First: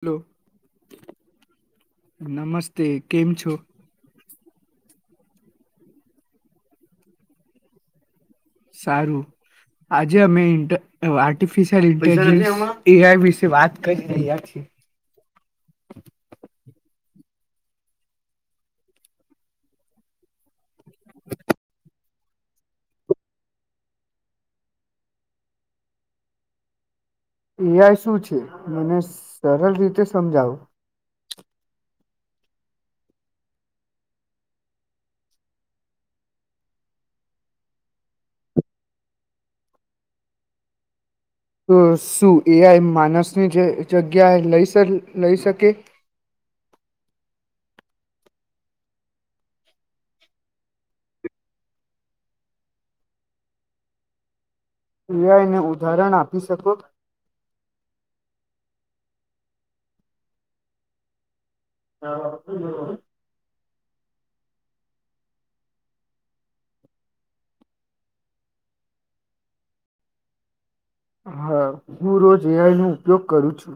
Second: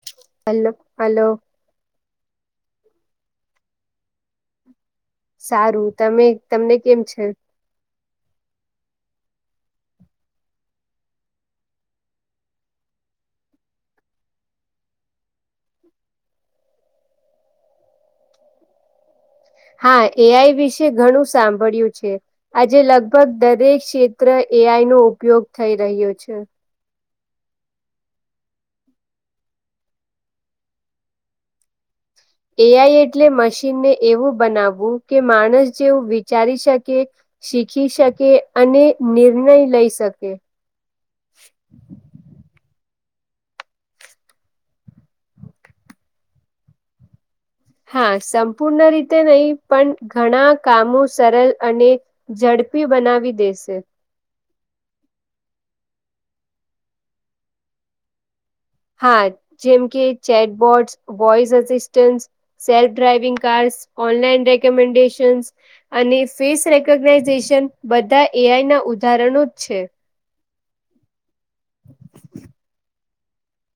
Hello hello hello નમસ્તે કેમ છ સારું તમે તમને કેમ છે સારું આજે અમે આર્ટિફિશયલ ઇન્ટેલજસ એ આઈ વિશે વાત કરી રહ્યા છીએ હા એઆઈ વિશે ઘણું સાંભળ્યું છે આજે લગભગ દરેક ક્ષેત્ર એ આઈ નો ઉપયોગ થઈ રહ્યો છે એઆઈ શું છે મને સરળ રીતે સમજાવો એઆઈ એટલે મશીનને એવું બનાવવું કે માણસ જેવું વિચારી શકે શીખી શકે અને નિર્ણય લઈ શકે તો શું એ આઈ માનસ ની જે જગ્યા એ લઈ લઈ શકે હા સંપૂર્ણ રીતે નહી પણ ઘણા કામો સરળ અને ઝડપી બનાવી દેશે એઆઈને ઉદાહરણ આપી શકો હા જેમ કે chatbots voice િસ્ટન્ self driving cars online recommendations અને ફેસ રેકોગ્નાઇઝેશન બધા એઆઈ ના ઉદાહરણો જ છે હા હું રોજ આનું ઉપયોગ કરું છું.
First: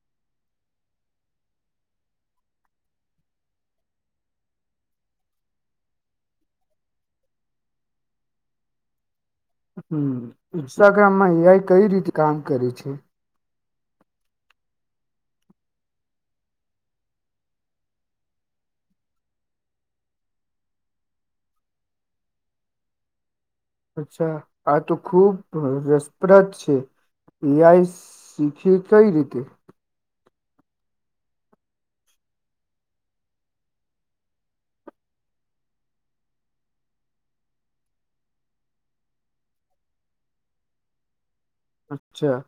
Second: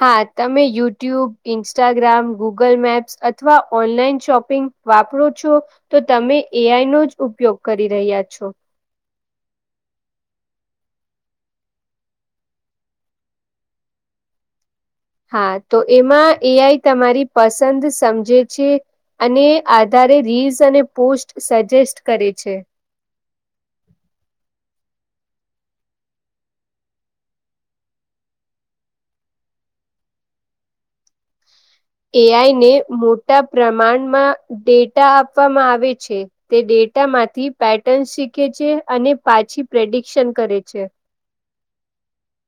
હા તમે યુટ્યુબ, ઇન્સ્ટાગ્રામ, ગૂગલ મેપ્સ અથવા ઓનલાઈન શોપિંગ વાપરો છો, તો તમે એ આઈ નો જ ઉપયોગ કરી રહ્યા છો. હમ્મ. ઇન્સ્ટાગ્રામમાં એ આઈ કઈ રીતે કામ કરે છે? હા તો એમાં એ આઈ તમારી પસંદ સમજે છે, અને આધારે રીલ્સ અને પોસ્ટ સજેસ્ટ કરે છે. અચ્છા આ તો ખુબ રસપ્રદ છે. એ આઈ શીખી કઈ રીતે? એ આઈને મોટા પ્રમાણમાં ડેટા આપવામાં આવે છે, તે ડેટામાંથી પેટર્ન્સ શીખે છે અને પાછી પ્રેડિકશન કરે છે. અચ્છા.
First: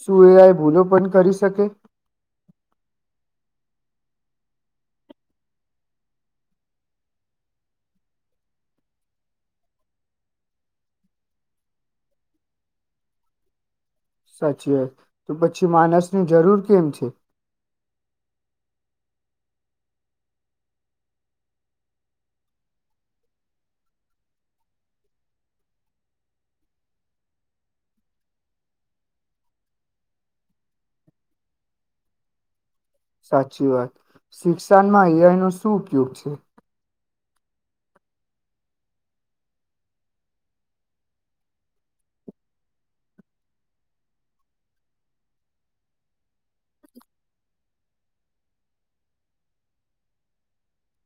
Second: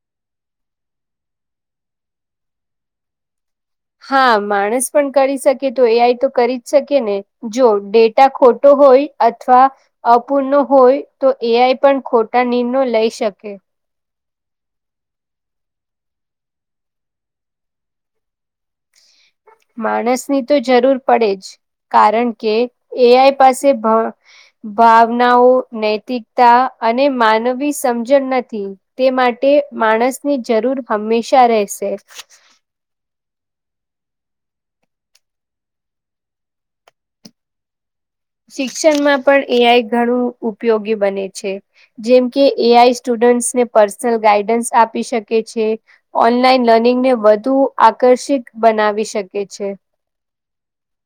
શું એ આઈ ભૂલો પણ કરી શકે? હા માણસ પણ કરી શકે તો એ આઈ તો કરી જ શકે ને, જો ડેટા ખોટો હોય અથવા અપૂર્ણ હોય તો એ આઈ પણ ખોટા નિર્ણયો લઈ શકે. સાચી વાત, તો પછી માનસની જરૂર કેમ છે? માણસની તો જરૂર પડે જ, કારણ કે, એ આઈ પાસે ભ ભાવનાઓ, નૈતિકતા અને માનવી સમજણ નથી, તે માટે માણસની જરૂર હંમેશા રહેશે. સાચી વાત. શિક્ષણમાં એ આઈ નો શું ઉપયોગ છે? શિક્ષણમાં પણ એ આઈ ઘણું ઉપયોગી બને છે, જેમ કે એ આઈ સ્ટુડન્ટ્સને પર્સનલ ગાઈડન્સ આપી શકે છે, ઓનલાઈન લર્નિંગને વધુ આકર્ષિત બનાવી શકે છે.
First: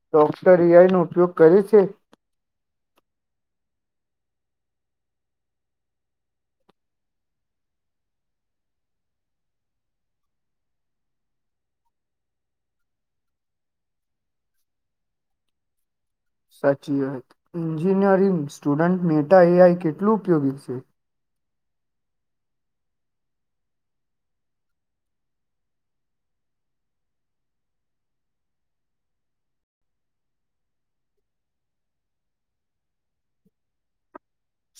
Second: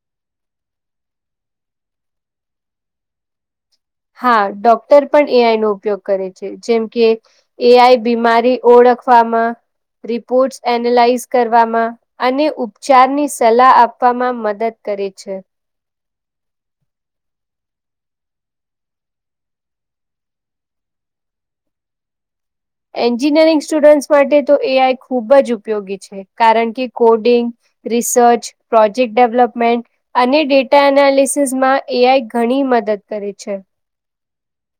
ડોક્ટર એ આઈ નો ઉપયોગ કરે છે? હા ડોક્ટર પણ એ આઈ નો ઉપયોગ કરે છે, જેમ કે એઆઈ બીમારી ઓળખવામાં, રિપોર્ટ એનેલાઈઝ કરવામાં, અને ઉપચારની સલાહ આપવામાં મદદ કરે છે. સાચી વાત. Engineering student Meta A I કેટલું ઉપયોગી છે? એન્જિનિયરિંગ સ્ટુડન્ટ્સ માટે તો એ આઈ ખૂબ જ ઉપયોગી છે, કારણ કે કોડિંગ, રિસર્ચ, પ્રોજેક્ટ ડેવલપમેન્ટ અને ડેટા એનાલિસિસમાં એ આઈ ઘણી મદદ કરે છે.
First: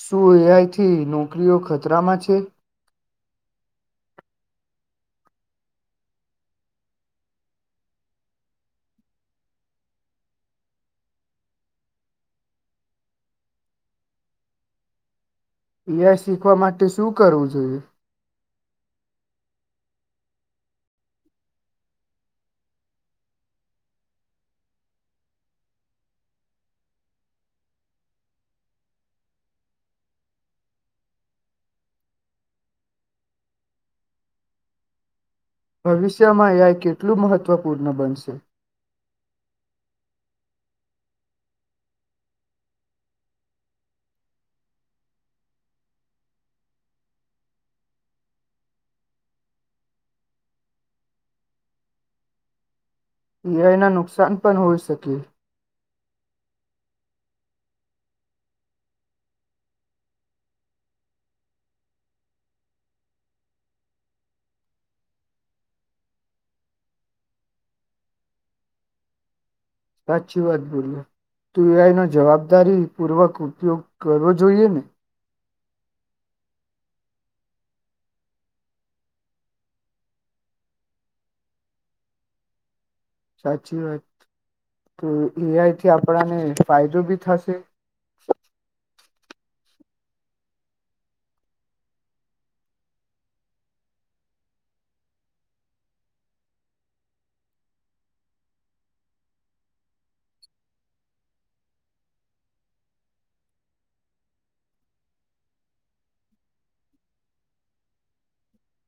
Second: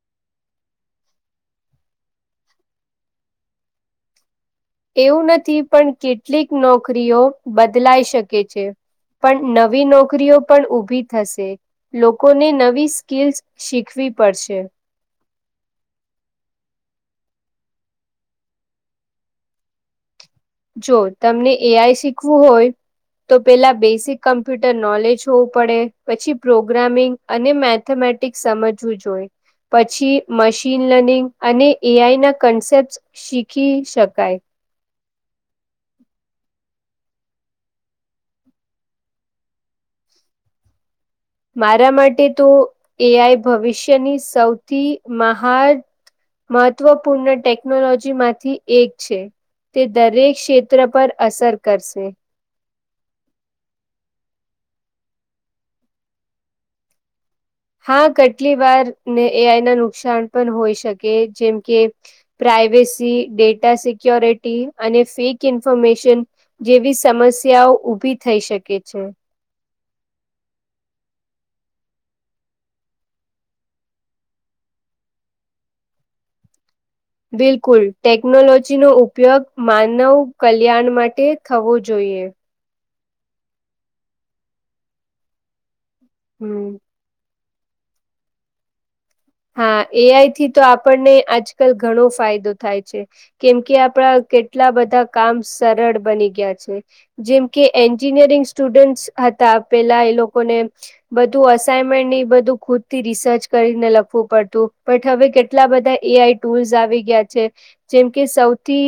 શું એ આઈથી નોકરીઓ ખતરામાં છે? એવું નથી, પણ કેટલીક નોકરીઓ બદલાઈ શકે છે, પણ નવી નોકરીઓ પણ ઊભી થશે, લોકોને નવી સ્કિલ્સ શીખવી પડશે. એ આઈ શીખવા માટે શું કરવું જોઈએ? જો તમને એ આઈ શીખવું હોય, તો પેલા બેસિક કમ્પ્યુટર નોલેજ હોવું પડે, પછી પ્રોગ્રામિંગ અને મેથેમેટિક્સ સમજવું જોઈએ. પછી મશીન લર્નિંગ અને એ આઈ ના કન્સેપ્ટ શીખી શકાય. ભવિષ્યમાં એ આઈ કેટલું મહત્વપૂર્ણ બનશે? મારા માટે તો એ આઈ ભવિષ્યની સૌથી મહાન મહત્વપૂર્ણ ટેકનોલોજીમાંથી એક છે, તે દરેક ક્ષેત્ર પર અસર કરશે. એ આઈના નુકસાન પણ હોઈ શકે. હા કેટલી વારને એ આઈના નુકસાન પણ હોઈ શકે જેમ કે, પ્રાઇવેસી, ડેટા સિક્યોરિટી અને ફેક ઇન્ફોર્મેશન જેવી સમસ્યાઓ ઊભી થઈ શકે છે. સાચી વાત બોલ્યા. તો એ આઈનો જવાબદારી પૂર્વક ઉપયોગ કરવો જોઈએ ને? બિલકુલ. ટેકનોલોજીનો ઉપયોગ માનવ કલ્યાણ માટે થવો જોઈએ. સાચી વાત. તો એ આઈ થી કે આપણાને હમ. ફાયદો બી થશે. હા એ આઈ થી તો આપણને આજકાલ ઘણો ફાયદો થાય છે, કેમ કે આપડા કેટલા બધા કામ સરળ બની ગયા છે, જેમ કે એન્જીિનિયરિંગ સ્ટુડન્ટસ હતા પેલા એ લોકોને, બધું અસાઇમેનને ઈ બધું ખુદ થી રિસર્ચ કરીને લખ વું પડતું, બટ હવે કેટલા બધા એ આઈ ટૂલ્સ આવી ગયા છે, જેમ કે સૌથી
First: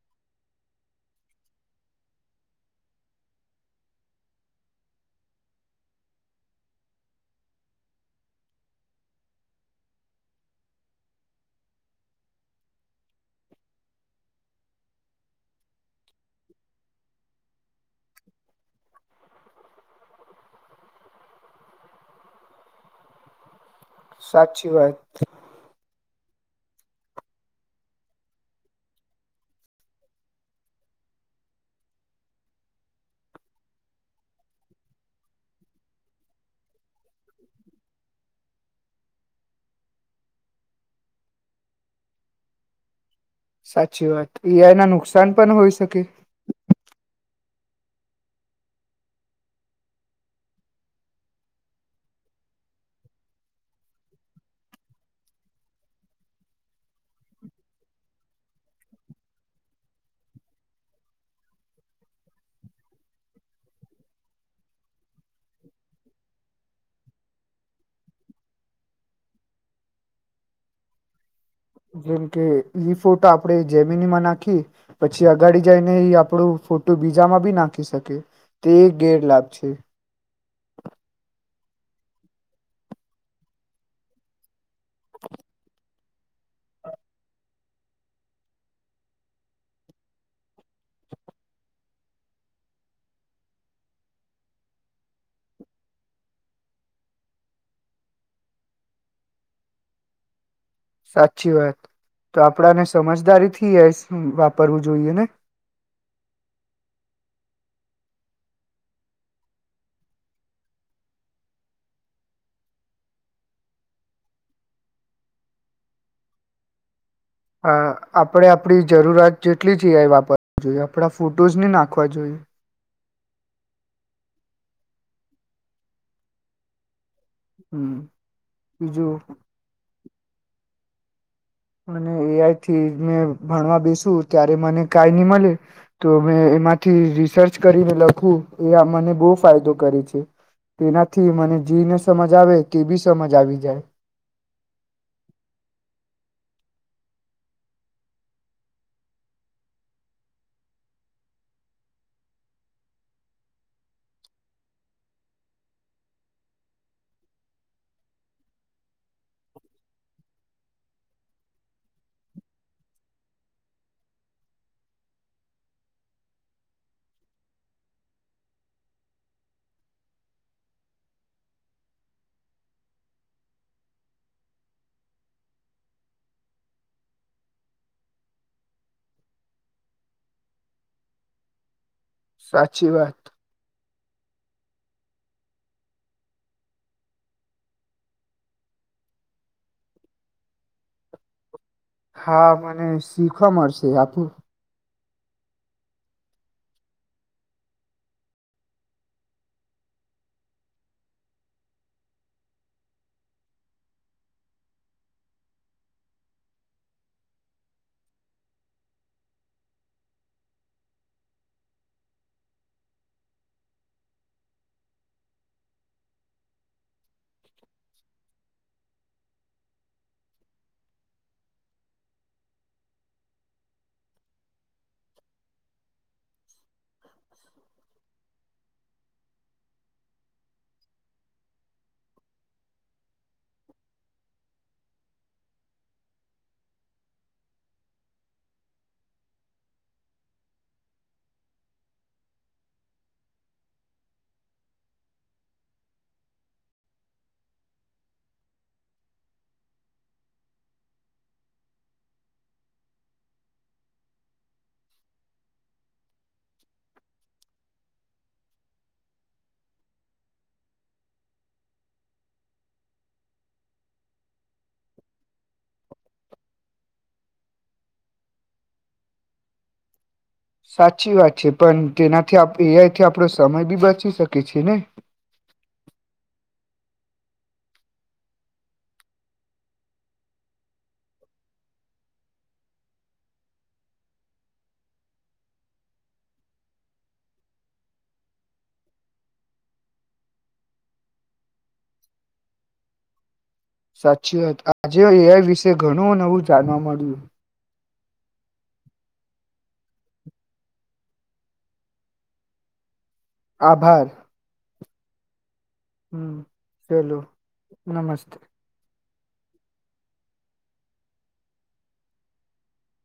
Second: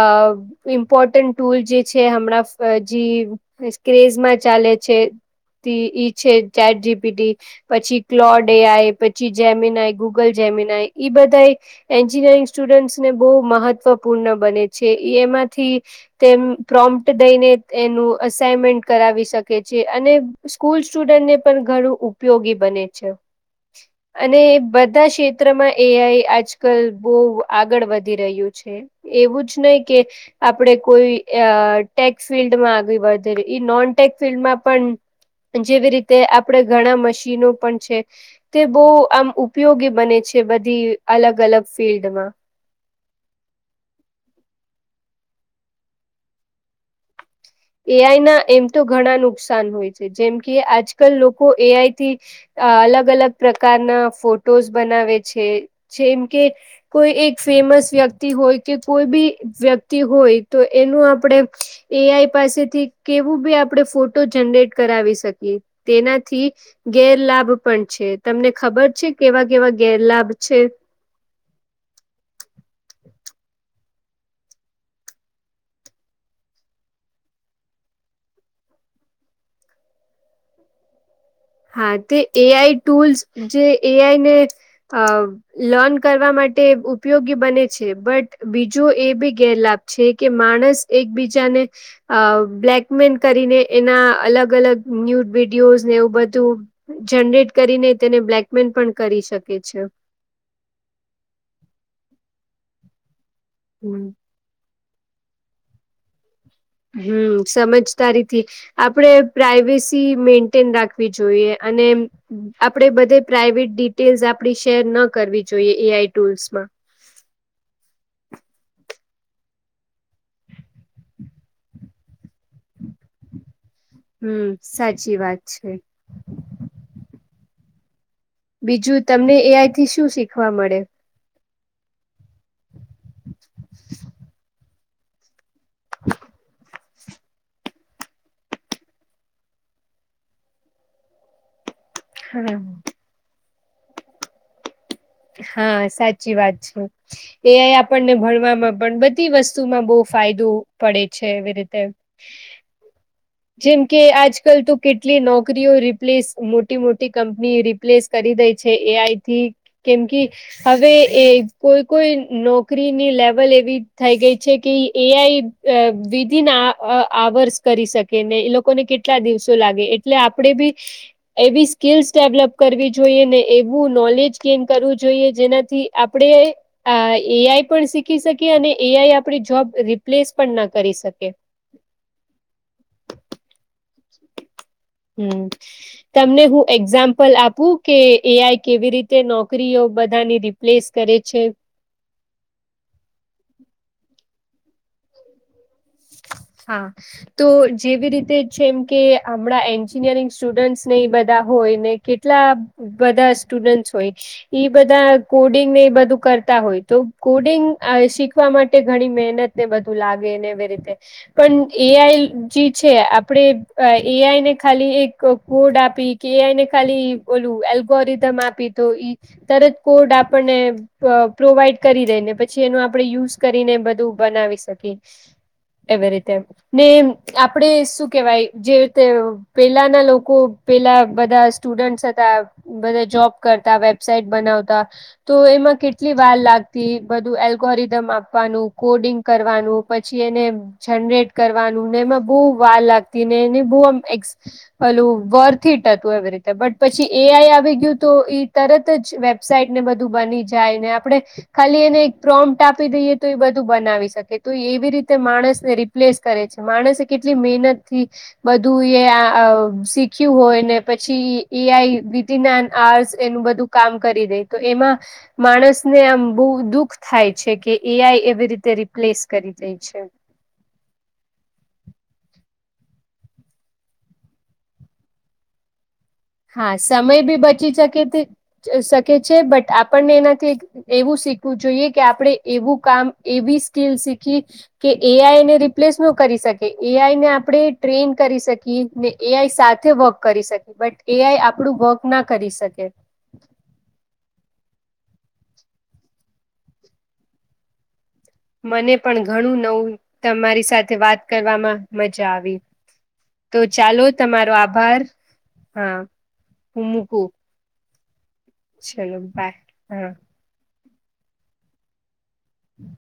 અહ ઇમ્પોર્ટન્ટ ટૂલ જે છે હમણાં જી ક્રેઝમાં ચાલે છે, તે ઈ છે ચેટ જી પી ટી, પછી ક્લોડ એ આઈ, પ છી જેમીનાય, ગુગલ જેમીનાય ઈ બધાય એન્જિનિયરિંગ સ્ટુડન્ટસને બહુ મહત્વપૂર્ણ બને છે, ઈ એમાંથી તેમ પ્રોમ્પ્ટ દઈને એનું અસાઈનમેન્ટ કરાવી શકે છે, અને સ્કૂલ સ્ટુડન્ટને પણ ઘણું ઉપયોગી બને છે. અને સાચી વાત બધા ક્ષેત્રમાં એ આઈ આજકલ બહુ આગળ વધી રહ્યું છે. એવું જ નહી કે, આપણેે કોઈ અહ ટેક્સ ફિલ્ડમાં આગળ વધેરે, ઈ નોન ટેક ફિલ્ડમાં પણ જેવી રીતે આપણે ઘણા મશીનો પણ છે, તે બહું આમ ઉપયોગી બને છે બધી અલગ-અલગ ફિલ્ડમાં. સાચી વાત. એ આઈ ના નુકસાન પણ હોય શકે? એ આઈ ના એમ તો ઘણા નુકસાન હોય છે. જેમ કે આજકાલ લોકો એ આઈથી, અહ અલગ-અલગ પ્રકારના ફોટોઝ બનાવે છે, જેમ કે કોઈ એક ફેમસ વ્યક્તિ હોય કે કોઈ બી વ્યક્તિ હોય તો એનું આપણે એ આઈ પાસેથી કેવું બી આપણે ફોટો જનરેટ કરાવી શકીએ, તેનાથી ગેરલાભ પણ છે. તમને ખબર છે કેવા-કેવા ગેરલાભ છે? જેમ કે ઈ ફોટો આપણે જેમીનીમાં નાખી, પછી અગાડી જાયને ઈ આપણું ફોટો બીજામાં બી નાખી શકે, તે ગેરલાભ છે. હા તે એ આઈ ટૂલ્સ જે એ આઈ ને, અહ લર્ન કરવા માટે ઉપયોગી બને છે, બટ બીજો એ બી ગેરલાભ છે કે માણસ એકબીજાને અહ બ્લેકમેલ કરીને એના અલગ-અલગ ન્યૂડ વિડીયોઝને એવું બધું ધું જનરેટ કરીને તેને બ્લેકમેલ પણ કરી શકે છે. સાચી વાત. તો આપડાને સમજદારી થી એસ હમ વાપરું જોઈએ ને? હમ્મ સમજદારીથી આપણેે પ્રાઈવેસી મેન્ટેન રાખવી જોઈએ અને આપણેે બધે પ્રાઇવેટ ડિટેલ્સ આપડી શેર ન કરવી જોઈએ એ આઈ ટુલ્સમાં. હા આપડે આપડી જરૂરાત જેટલી જ એ આઈ વાપરવી જોઈએ. આપણા ફૂટ ડોઝ ન નાખવા જોઈએ. હમ સાચી વાત છે. હમ્મ. બીજું તમને એ આઈથી શું શીખ વા મળે. મ એ આ આઈ થી મેં ભણવા બેસુ ત્યારે મને કઈ ન મળને તો અમે એમાં થી રિસર્ચ કરીને લખવું એ મને બહુ ફાયદો કરે છે, તેનાથી મને જીને સમજ હા આવે કે બી સમજ આવી જાય. હા સાચી વાત છે, એ આઈ આપણને ભણવામાં પણ બધી વસ્તુમાં બહુ ફાયદો પડે છે, એવી રીતે જેમ કે આજ કલ તો કેટલી નોકરીઓ રિપ્લેસ મોટી મોટી કંપની રિપ્લેસ કરી દે છે એ આઈથી કેમ કે, હવે એ કોઈ કોઈ નોકરીની લેવલ એવી થઈ ગઈ છે કે એ આઈ વિધિન આવર્સ કરી શકે ને એ લોકોને કેટલા દિવસો લાગે એટલે આપણેે બી, એવી સ્કલ્સ ડેવલપ કરવી જોઈએ ને એવું નોલેજ સ્મ કરવું જોઈએ જેનાથી આપણે એ આઈ પણ શીખી શકીએ અને એ આઈ આપણી જોબ રિપ્લેસ પણ ના કરી શકે. સાચી વાત. હમ, તમને હું એક્ઝામ્પલ આપું કે એ આઈ કેવી રીતે નોકરીઓ બધાની રિપ્લેસ કરે છે. હા મને શીખવા મળશે આ હા, તો જેવી રીતે છેમ કે હમણાં એન્જીનિયરિંગ સ્ટુડન્ટસ ને એ બધા હોય ને કેટલા બધા સ્ટુડન્ટસ હોય, એ બધા કોડિંગ ને એ બધું કરતા હોય તો કોડિંગ શીખવા માટે ઘણી મહેનત ને બધું લાગે ને એવી રીતે. પણ એ આઈ જે છે આપણેે એ આઈને ખાલી એક કોડ આપી કે એ આઈને ખાલી બોલું એલ્ગોરિધમ આપી તો, તરત કોડ આપણને પ્રોવાઈડ કરી દેને પછી એનું આપણે યુઝ કરીને બધું બનાવી શકીએ, એવી રીતે. ને આપડે શું કેવાય જે રીતે પેલાના લોકો પેલા બધા સ્ટુડન્ટસ હતા બધા જોબ કરતા વેબસાઈટ બનાવતા, તો એમાં કેટલી વાર લાગતી બધું એલ્ગોહરિઝમ આપવાનું કોડિંગ કરવાનું પછી એને જનરેટ કરવાનું ને એમાં બહુ વાર લાગતી ને એને બહુ આમ પેલું, વર્થટ હતું એવી રીતે બટ પછી એઆઈ આવી ગયું તો એ તરત જ વેબસાાઈટને બધું બની જાય ને આપણે, ખાલી એને એક પ્રોમપ્ટ આપી દઈએ તો એ બધું બનાવી શકે તો એવી રીતે માણસ રિપ્લેસ કરે છે માણસે કેટલી મહેનત થી બધું એ શીખ્યું હોય ને પછી એ આઈ વિધન આર્સ એનું બધું કામ કરી દે તો એમાં, માણસને આમ બહુ દુઃખ થાય છે કે એ આઈ એવી રીતે રિપ્લેસ કરી દે છે. સાચી વાત છે પણ તેનાથી એ આથી આપડો સમય બી બચી શકી છે. ને હા સમય બી બચી શકે શકે છે બટ આપણને એનાથી એવું શીખવું જોઈએ કે આપણે એવું કામ એવી સ્કીલ શીખીએ કે, એ આઈને રિપ્લેસ ન કરી શકે એ આઈને આપણે ટ્રેન કરી શકીએ, ને એઆઈ સાથે વર્ક કરી શકીએ બટ એ આઈ આપડું વર્ક ના કરી શકે. સાચી વાત આજે એ વિશે ઘણું નવું જાણવા મળ્યું. મને પણ ઘણું નવું તમારી સાથે વાત કરવામાં મજા આવી. તો ચાલો આભાર તમારો આભાર. હા, હમ હું ચલો મુકું. નમસ્તે. ચલો બાય હા. હમ.